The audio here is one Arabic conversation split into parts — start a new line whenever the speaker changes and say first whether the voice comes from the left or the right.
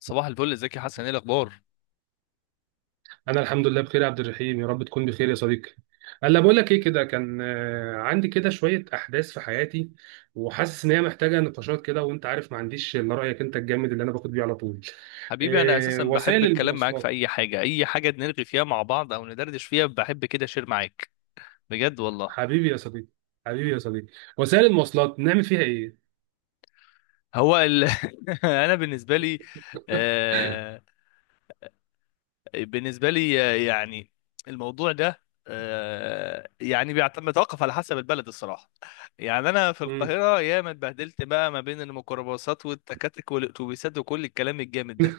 left: صباح الفل، ازيك يا حسن؟ ايه الاخبار؟
right: انا الحمد لله بخير يا عبد الرحيم، يا رب تكون بخير يا صديقي. هلا، بقول لك ايه، كده كان عندي كده شويه احداث في حياتي، وحاسس ان هي محتاجه نقاشات كده، وانت عارف ما عنديش الا رايك انت الجامد اللي انا باخد بيه على طول.
left: حبيبي، انا اساسا بحب
right: وسائل
left: الكلام معاك في
right: المواصلات.
left: اي حاجه، اي حاجه نلغي فيها مع بعض او ندردش فيها، بحب كده اشير معاك. بجد والله.
right: حبيبي يا صديقي. حبيبي يا صديقي. وسائل المواصلات نعمل فيها ايه؟
left: هو ال... انا بالنسبه لي آه... بالنسبه لي يعني الموضوع ده يعني بيعتمد يتوقف على حسب البلد الصراحه. يعني انا في
right: مم.
left: القاهره ياما اتبهدلت بقى ما بين الميكروباصات والتكاتك والاتوبيسات وكل الكلام الجامد ده.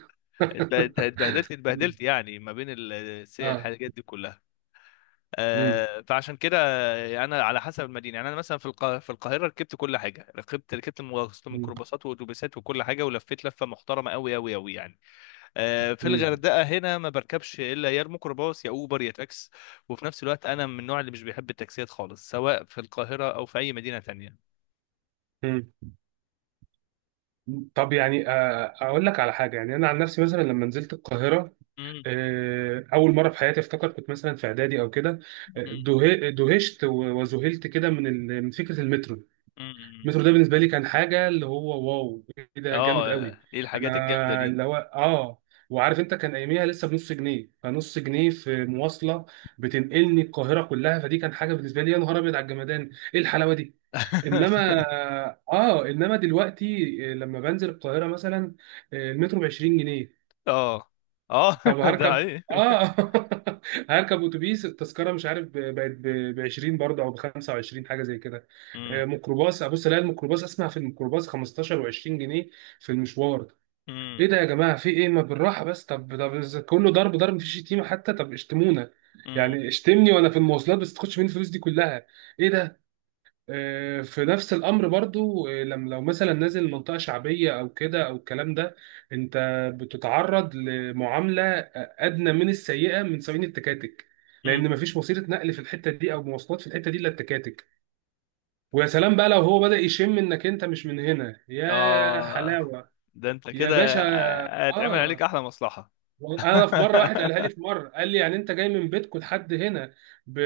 left: اتب-
right: مم.
left: اتبهدلت يعني ما بين
right: اه.
left: الحاجات دي كلها.
right: مم.
left: فعشان كده انا على حسب المدينه، يعني انا مثلا في في القاهره ركبت كل حاجه، ركبت
right: مم.
left: ميكروباصات واتوبيسات وكل حاجه، ولفيت لفه محترمه قوي قوي قوي يعني. في
right: مم.
left: الغردقه هنا ما بركبش الا يا الميكروباص يا اوبر يا تاكس. وفي نفس الوقت انا من النوع اللي مش بيحب التاكسيات خالص، سواء في القاهره او في اي مدينه تانية.
right: مم. طب يعني اقول لك على حاجه. يعني انا عن نفسي مثلا لما نزلت القاهره،
left: مم،
right: اول مره في حياتي افتكر كنت مثلا في اعدادي او كده،
left: مم،
right: دهشت وذهلت كده من من فكره المترو.
left: مم.
right: المترو ده بالنسبه لي كان حاجه، اللي هو واو، ايه
left: اه،
right: ده جامد قوي.
left: ايه الحاجات الجامده
right: انا
left: دي؟
right: اللي هو اه، وعارف انت، كان اياميها لسه بنص جنيه، فنص جنيه في مواصله بتنقلني القاهره كلها. فدي كان حاجه بالنسبه لي، يا نهار ابيض على الجمدان، ايه الحلاوه دي. انما اه انما دلوقتي لما بنزل القاهره مثلا المترو ب 20 جنيه.
left: اه اه،
right: طب
left: ده
right: هركب،
left: ايه؟
right: اه هركب اتوبيس، التذكره مش عارف بقت ب 20 برضه، او ب 25 حاجه زي كده.
left: مم.
right: ميكروباص، ابص الاقي الميكروباص، اسمع في الميكروباص 15 و20 جنيه في المشوار.
left: مم.
right: ايه ده يا جماعه، في ايه، ما بالراحه بس، طب إذا كله ضرب ضرب، مفيش شتيمه حتى، طب اشتمونا
left: مم.
right: يعني، اشتمني وانا في المواصلات، بس تاخدش مني الفلوس دي كلها. ايه ده. في نفس الامر برضو، لما لو مثلا نازل منطقه شعبيه او كده او الكلام ده، انت بتتعرض لمعامله ادنى من السيئه من سواقين التكاتك، لان
left: مم.
right: مفيش وسيله نقل في الحته دي او مواصلات في الحته دي الا التكاتك. ويا سلام بقى لو هو بدأ يشم انك انت مش من هنا، يا
left: اه،
right: حلاوه
left: ده انت
right: يا
left: كده
right: باشا.
left: هيتعمل عليك
right: اه.
left: احلى مصلحة.
right: انا في مره، واحد قالها لي، في مره قال لي يعني انت جاي من بيتكم لحد هنا ب...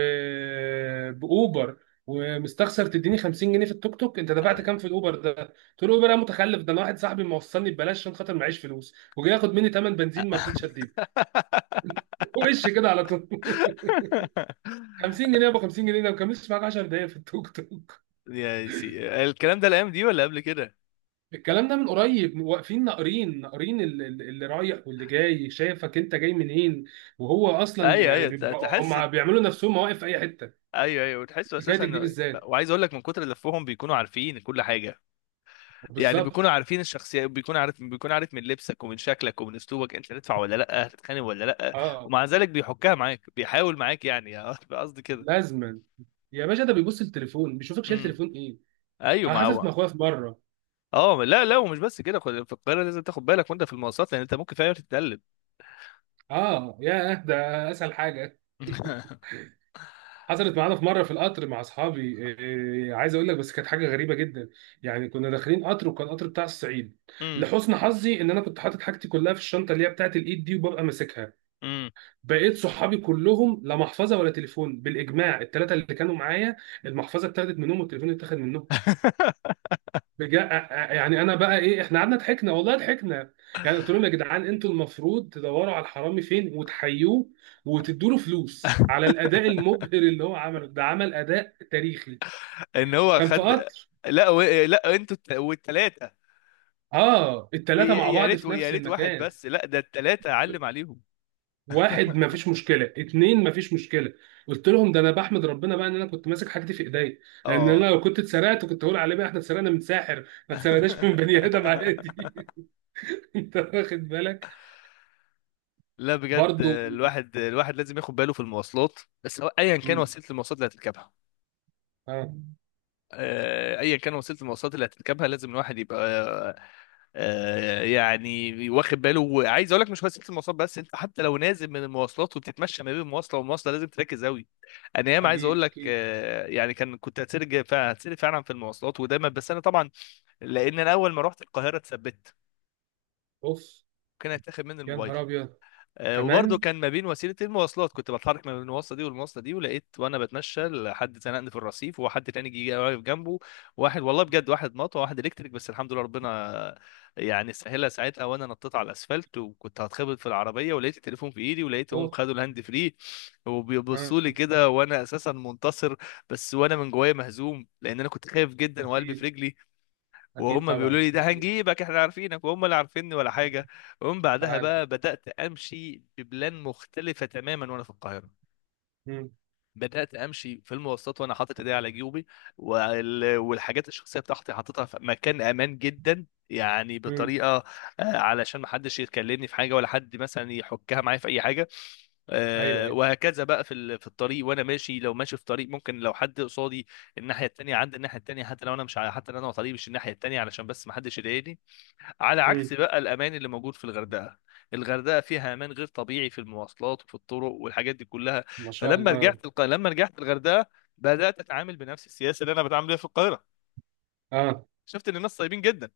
right: باوبر، ومستخسر تديني 50 جنيه في التوك توك؟ انت دفعت كام في الاوبر ده؟ قلت له الاوبر ده متخلف، ده انا واحد صاحبي موصلني ببلاش عشان خاطر معيش فلوس، وجاي ياخد مني ثمن بنزين، ما رضيتش اديله. وش كده على طول. 50 جنيه. ابو 50 جنيه ده ما كملش معاك 10 دقايق في التوك توك.
left: يا سي، الكلام ده الايام دي ولا قبل كده؟
right: الكلام ده من قريب، واقفين ناقرين ناقرين اللي رايح واللي جاي، شايفك انت جاي منين، وهو اصلا
left: ايوه
right: يعني
left: ايوه، تحس.
right: هم بيعملوا نفسهم مواقف في اي حته.
left: ايوه ايوه، وتحسوا اساسا
right: حكايتك دي
left: انه،
right: بالذات.
left: وعايز اقول لك من كتر لفهم بيكونوا عارفين كل حاجه. يعني بيكونوا
right: وبالظبط.
left: عارفين الشخصيه، بيكون عارف من لبسك ومن شكلك ومن اسلوبك انت هتدفع ولا لا، هتتخانق ولا لا.
right: اه.
left: ومع ذلك بيحكها معاك بيحاول معاك يعني. قصدي كده.
right: لازما. يا باشا، ده بيبص التليفون، بيشوفك شايل
left: امم.
right: تليفون ايه.
left: ايوه
right: انا
left: ما
right: حصلت
left: هو.
right: مع اخويا في مره.
left: اه، لا لا، ومش بس كده، في القاهره لازم تاخد بالك وانت في المواصلات، لان انت ممكن في اي وقت تتقلب.
right: اه، يا ده اسهل حاجه. حصلت معانا في مره في القطر مع اصحابي، عايز اقول لك بس كانت حاجه غريبه جدا. يعني كنا داخلين قطر وكان قطر بتاع الصعيد.
left: امم.
right: لحسن حظي ان انا كنت حاطط حاجتي كلها في الشنطه اللي هي بتاعت الايد دي وببقى ماسكها.
left: امم.
right: بقيت صحابي كلهم لا محفظه ولا تليفون، بالاجماع الثلاثه اللي كانوا معايا، المحفظه اتاخدت منهم والتليفون اتاخد منهم. بجا... يعني انا بقى ايه، احنا قعدنا ضحكنا، والله ضحكنا. يعني قلت لهم يا جدعان انتوا المفروض تدوروا على الحرامي فين وتحيوه، وتدوا له فلوس على الاداء المبهر اللي هو عمله ده، عمل اداء تاريخي.
left: ان هو
right: كان في
left: خد.
right: قطر.
left: لا انتوا والتلاته.
right: اه، الثلاثه مع
left: يا
right: بعض
left: ريت
right: في
left: يا
right: نفس
left: ريت واحد
right: المكان.
left: بس، لا ده التلاته اعلم عليهم.
right: واحد ما فيش مشكله، اتنين ما فيش مشكله. قلت لهم ده انا بحمد ربنا بقى ان انا كنت ماسك حاجتي في ايديا، لان انا
left: اه.
right: لو كنت اتسرقت كنت هقول عليه بقى احنا اتسرقنا من ساحر، ما اتسرقناش من بني ادم عادي. انت واخد بالك.
left: لا بجد،
right: برضو.
left: الواحد لازم ياخد باله في المواصلات، بس هو ايا كان وسيله المواصلات اللي هتركبها،
right: اه.
left: ايا كان وسيله المواصلات اللي هتركبها لازم الواحد يبقى يعني واخد باله. وعايز اقول لك مش وسيله المواصلات بس، انت حتى لو نازل من المواصلات وبتتمشى ما بين مواصله ومواصله لازم تركز قوي. انا ياما عايز اقول
right: اكيد
left: لك
right: اكيد.
left: يعني كنت هتسرج فعلا، هتسرج فعلا في المواصلات ودايما. بس انا طبعا، لان انا اول ما رحت القاهره اتثبت،
right: اوف.
left: كان هيتاخد مني
right: يا
left: الموبايل.
right: نهار ابيض.
left: وبرضه
right: كمان.
left: كان ما بين وسيله المواصلات كنت بتحرك ما بين المواصله دي والمواصله دي، ولقيت وانا بتمشى حد زنقني في الرصيف، وحد تاني جه واقف جنبه. واحد والله بجد، واحد مطوه واحد الكتريك، بس الحمد لله ربنا يعني سهلها ساعتها، وانا نطيت على الاسفلت، وكنت هتخبط في العربيه، ولقيت التليفون في ايدي، ولقيتهم
right: اوه.
left: خدوا الهاند فري،
right: اه.
left: وبيبصوا لي كده وانا اساسا منتصر، بس وانا من جوايا مهزوم، لان انا كنت خايف جدا وقلبي في
right: اكيد
left: رجلي.
right: اكيد
left: وهم بيقولوا
right: طبعا
left: لي ده
right: اكيد.
left: هنجيبك احنا عارفينك، وهم اللي عارفيني ولا حاجه. ومن بعدها
right: تعال.
left: بقى بدات امشي ببلان مختلفه تماما وانا في القاهره.
right: مم.
left: بدأت أمشي في المواصلات وأنا حاطط إيدي على جيوبي، والحاجات الشخصية بتاعتي حاططها في مكان أمان جدا، يعني
right: مم.
left: بطريقة، علشان ما حدش يكلمني في حاجة ولا حد مثلا يحكها معايا في أي حاجة.
right: ايوه ايوه.
left: وهكذا بقى في في الطريق وأنا ماشي، لو ماشي في طريق ممكن لو حد قصادي الناحية التانية عند الناحية التانية، حتى لو أنا مش ع- حتى لو أنا على طريق مش الناحية التانية علشان بس ما حدش يضايقني. على عكس
right: مم.
left: بقى الامان اللي موجود في الغردقه. الغردقه فيها امان غير طبيعي في المواصلات وفي الطرق والحاجات دي كلها.
right: ما شاء الله.
left: لما رجعت الغردقه، بدات اتعامل بنفس السياسه اللي انا بتعامل بيها في القاهره.
right: اه.
left: شفت ان الناس طيبين جدا.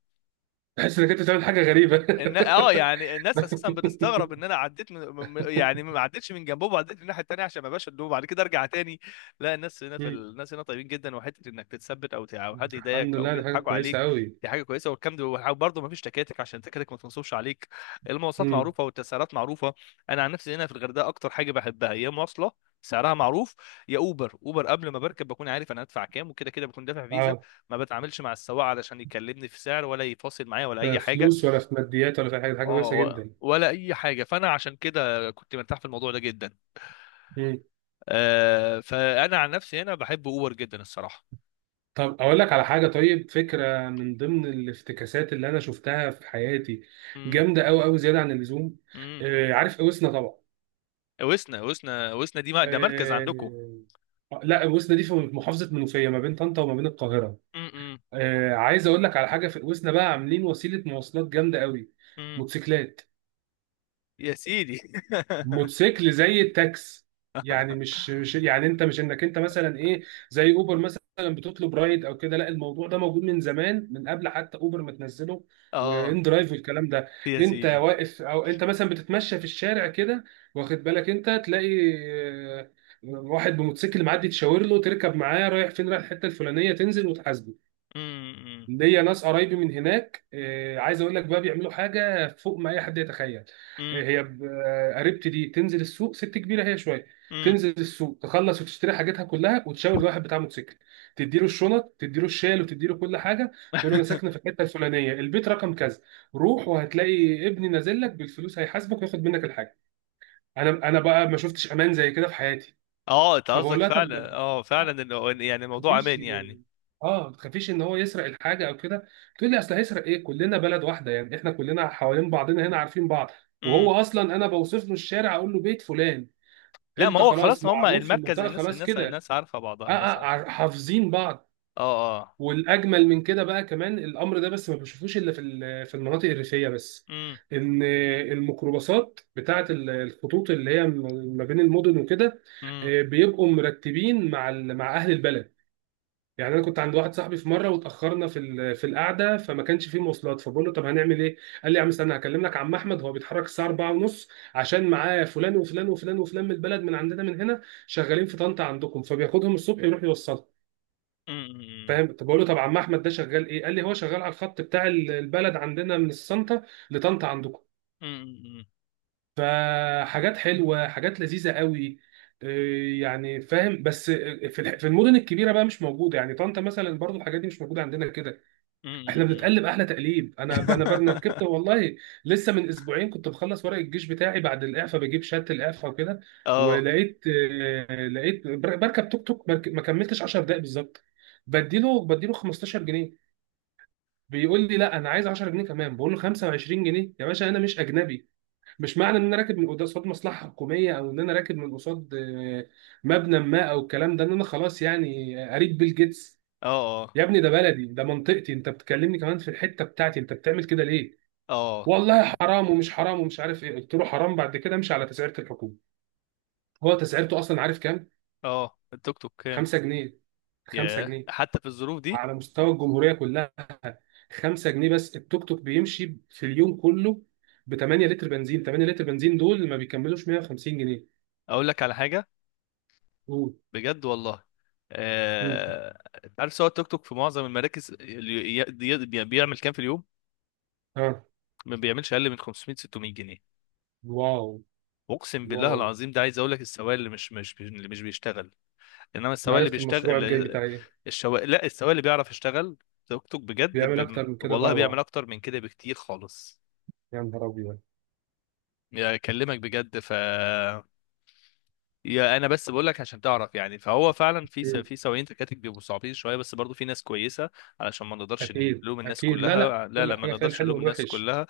right: تحس انك انت بتعمل حاجه غريبه.
left: ان اه يعني الناس اساسا بتستغرب ان انا عديت يعني ما عديتش من جنبهم، وعديت من الناحيه التانيه عشان ما بقاش ادوه بعد كده ارجع تاني. لا، الناس هنا في
right: مم.
left: الناس هنا طيبين جدا، وحته انك تتثبت او او حد
right: الحمد
left: يضايقك او
right: لله، دي حاجه
left: يضحكوا
right: كويسه
left: عليك.
right: قوي.
left: دي حاجه كويسه، والكلام ده برضه ما فيش تكاتك عشان التكاتك ما تنصبش عليك. المواصلات
right: مم.
left: معروفه والتسعيرات معروفه. انا عن نفسي هنا في الغردقه اكتر حاجه بحبها يا مواصله سعرها معروف يا اوبر. اوبر قبل ما بركب بكون عارف انا هدفع كام، وكده كده بكون دافع فيزا.
right: اه.
left: ما بتعاملش مع السواق علشان يكلمني في سعر ولا يفاصل معايا ولا
right: لا
left: اي حاجه.
right: فلوس ولا في ماديات ولا في أي حاجه، حاجه
left: اه،
right: كويسه جدا.
left: ولا اي حاجه. فانا عشان كده كنت مرتاح في الموضوع ده جدا. آه، فانا عن نفسي هنا بحب اوبر جدا الصراحه.
right: طب اقول لك على حاجه، طيب فكره من ضمن الافتكاسات اللي انا شفتها في حياتي،
left: امم.
right: جامده قوي قوي زياده عن اللزوم.
left: امم.
right: آه، عارف اوسنا طبعا.
left: وسنا دي ما ده مركز
right: آه.
left: عندكم؟
right: لا، اوسنا دي في محافظه منوفيه ما بين طنطا وما بين القاهره.
left: امم.
right: آه، عايز اقول لك على حاجه، في اوسنا بقى عاملين وسيله مواصلات جامده قوي.
left: امم.
right: موتوسيكلات.
left: يا سيدي.
right: موتوسيكل زي التاكس. يعني مش يعني انت مش انك انت مثلا ايه، زي اوبر مثلا بتطلب رايد او كده، لا الموضوع ده موجود من زمان، من قبل حتى اوبر ما تنزله
left: اه
right: وان درايف والكلام ده.
left: يا
right: انت
left: سيدي.
right: واقف، او انت مثلا بتتمشى في الشارع كده، واخد بالك، انت تلاقي واحد بموتوسيكل معدي، تشاور له، تركب معاه، رايح فين، رايح الحته الفلانيه، تنزل وتحاسبه.
left: امم.
right: ليا ناس قرايبي من هناك، عايز اقول لك بقى بيعملوا حاجه فوق ما اي حد يتخيل. آه،
left: امم.
right: هي ب- آه، قريبتي دي تنزل السوق، ست كبيره هي شويه،
left: امم.
right: تنزل السوق تخلص وتشتري حاجاتها كلها، وتشاور الواحد بتاع موتوسيكل، تديله الشنط، تديله الشال، وتديله كل حاجه، تقول له انا ساكنه في الحته الفلانيه البيت رقم كذا، روح وهتلاقي ابني نازل لك بالفلوس، هيحاسبك وياخد منك الحاجه. انا بقى ما شفتش امان زي كده في حياتي.
left: اه، انت
right: فبقول
left: قصدك
right: لها طب،
left: فعلا، اه فعلا، يعني الموضوع
right: مفيش،
left: امان يعني.
right: اه، ما تخافيش ان هو يسرق الحاجه او كده؟ تقول لي اصل هيسرق ايه، كلنا بلد واحده يعني، احنا كلنا حوالين بعضنا هنا، عارفين بعض.
left: امم.
right: وهو اصلا انا بوصف له الشارع، اقول له بيت فلان.
left: لا، ما
right: انت
left: هو
right: خلاص
left: خلاص هم
right: معروف في
left: المركز،
right: المنطقه، خلاص كده.
left: الناس عارفه
right: اه
left: بعضها، الناس
right: اه،
left: عارفة.
right: حافظين بعض.
left: اه اه.
right: والاجمل من كده بقى كمان الامر ده، بس ما بشوفوش الا في في المناطق الريفيه بس، ان الميكروباصات بتاعه الخطوط اللي هي ما بين المدن وكده،
left: امم.
right: بيبقوا مرتبين مع مع اهل البلد. يعني انا كنت عند واحد صاحبي في مره واتاخرنا في في القعده، فما كانش فيه مواصلات، فبقول له طب هنعمل ايه؟ قال لي يا عم استنى، هكلم لك عم احمد، هو بيتحرك الساعه 4 ونص عشان معاه فلان وفلان وفلان وفلان من البلد من عندنا، من هنا شغالين في طنطا عندكم، فبياخدهم الصبح يروح يوصلهم.
left: امم.
right: فاهم؟ طب بقول له طب عم احمد ده شغال ايه؟ قال لي هو شغال على الخط بتاع البلد عندنا من السنطه لطنطا عندكم.
left: امم.
right: فحاجات حلوه، حاجات لذيذه قوي. إيه يعني فاهم، بس في في المدن الكبيره بقى مش موجوده، يعني طنطا مثلا برضو الحاجات دي مش موجوده عندنا كده. احنا
left: امم.
right: بنتقلب احلى تقليب. انا ركبت والله، لسه من اسبوعين كنت بخلص ورق الجيش بتاعي بعد الاعفاء، بجيب شهاده الاعفاء وكده،
left: اه
right: ولقيت، بركب توك توك، ما كملتش 10 دقائق بالظبط، بديله 15 جنيه. بيقول لي لا انا عايز 10 جنيه كمان. بقول له 25 جنيه يا باشا، انا مش اجنبي، مش معنى ان انا راكب من قصاد مصلحه حكوميه، او ان انا راكب من قصاد مبنى ما او الكلام ده، ان انا خلاص يعني قريب بيل جيتس.
left: اه.
right: يا ابني ده بلدي، ده منطقتي، انت بتكلمني كمان في الحته بتاعتي، انت بتعمل كده ليه؟
left: اه
right: والله حرام، ومش حرام، ومش عارف ايه. قلت له حرام، بعد كده امشي على تسعيره الحكومه. هو تسعيرته اصلا عارف كام؟
left: اه. التوك توك كام؟
right: 5 جنيه. 5
left: ياه،
right: جنيه
left: حتى في الظروف دي.
right: على مستوى الجمهوريه كلها. 5 جنيه بس. التوك توك بيمشي في اليوم كله ب 8 لتر بنزين، 8 لتر بنزين دول ما بيكملوش 150 جنيه.
left: اقول لك على حاجه.
right: قول.
left: بجد والله.
right: مم.
left: آه... انت عارف سواق التوك توك في معظم المراكز اللي بيعمل كام في اليوم؟
right: اه.
left: ما بيعملش اقل من 500 600 جنيه.
right: واو
left: اقسم بالله
right: واو.
left: العظيم. ده عايز اقول لك السواق اللي مش مش بي- اللي مش بيشتغل، انما
right: انا
left: السواق اللي
right: عرفت المشروع
left: بيشتغل.
right: الجاي بتاعي ايه.
left: لا، السواق اللي بيعرف يشتغل توك توك بجد
right: بيعمل اكتر من كده
left: والله بيعمل
right: طبعا.
left: اكتر من كده بكتير خالص.
right: يا نهار ابيض.
left: يا اكلمك بجد يا انا بس بقول لك عشان تعرف، يعني فهو فعلا في في سواقين تكاتك بيبقوا صعبين شويه، بس برضو في ناس كويسه، علشان ما نقدرش
right: أكيد
left: نلوم الناس
right: أكيد. لا لا،
left: كلها. لا
right: كل
left: لا، ما
right: حاجة فيها
left: نقدرش
right: الحلو
left: نلوم الناس
right: والوحش.
left: كلها.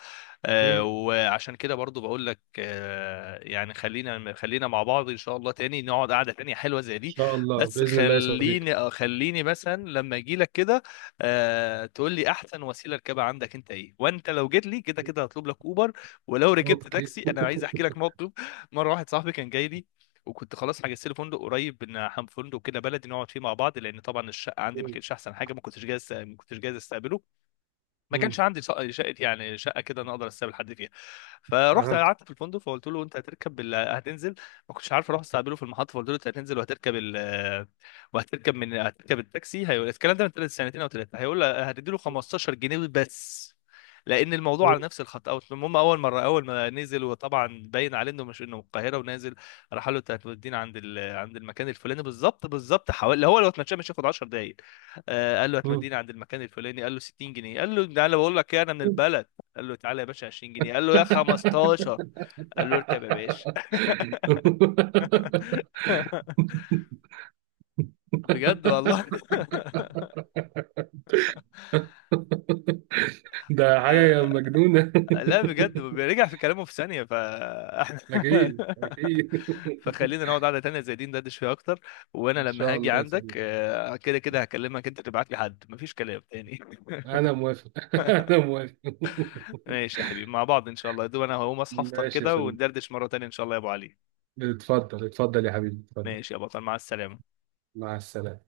right: مم.
left: آه،
right: إن
left: وعشان كده برضو بقول لك آه، يعني خلينا مع بعض ان شاء الله تاني نقعد قعده تانية حلوه زي دي.
right: شاء الله
left: بس
right: بإذن الله يا صديقي.
left: خليني آه، خليني مثلا لما اجي لك كده، آه، تقول لي احسن وسيله ركبها عندك انت ايه، وانت لو جيت لي كده كده هطلب لك اوبر. ولو ركبت
right: أوكي.
left: تاكسي، انا عايز احكي لك موقف. مره واحد صاحبي كان جاي لي، وكنت خلاص حجزت لي فندق قريب، فندق كده بلدي نقعد فيه مع بعض، لان طبعا الشقه عندي ما
right: مم.
left: كانتش احسن حاجه، ما كنتش جاهز استقبله. ما
right: مم.
left: كانش عندي شقه، يعني شقه كده انا اقدر استقبل حد فيها. فرحت
right: أها.
left: قعدت في الفندق، فقلت له انت هتنزل. ما كنتش عارف اروح استقبله في المحطه، فقلت له انت هتنزل وهتركب من هتركب التاكسي، هيقول الكلام ده من ثلاث سنتين او ثلاثه، هيقول لي هتديله 15 جنيه بس لان الموضوع
right: مم.
left: على نفس الخط. اوت، المهم اول مره اول ما نزل، وطبعا باين عليه انه مش انه من القاهره ونازل، راح قال له انت عند المكان الفلاني بالظبط بالظبط، حوالي هو لو اتمشى مش هياخد 10 دقائق. آه، قال له
right: مم.
left: هتوديني عند المكان الفلاني، قال له 60 جنيه، قال له تعالى بقول لك ايه انا من البلد، قال له تعالى يا باشا 20 جنيه، قال له يا 15، قال له اركب يا باشا. بجد والله.
right: ده حاجة مجنونة.
left: لا بجد، بيرجع في كلامه في ثانية.
right: أكيد أكيد.
left: فخلينا نقعد قعدة تانية زي دي ندردش فيها أكتر. وأنا
right: إن
left: لما
right: شاء
left: هاجي
right: الله يا
left: عندك
right: صديقي.
left: آه، كده كده هكلمك، أنت تبعت لي حد، مفيش كلام تاني.
right: أنا موافق. أنا موافق.
left: ماشي يا حبيبي، مع بعض إن شاء الله. يا دوب أنا هقوم أصحى أفطر
right: ماشي يا
left: كده
right: صديقي.
left: وندردش مرة تانية إن شاء الله يا أبو علي.
right: اتفضل اتفضل يا حبيبي اتفضل.
left: ماشي يا بطل، مع السلامة.
right: مع السلامة.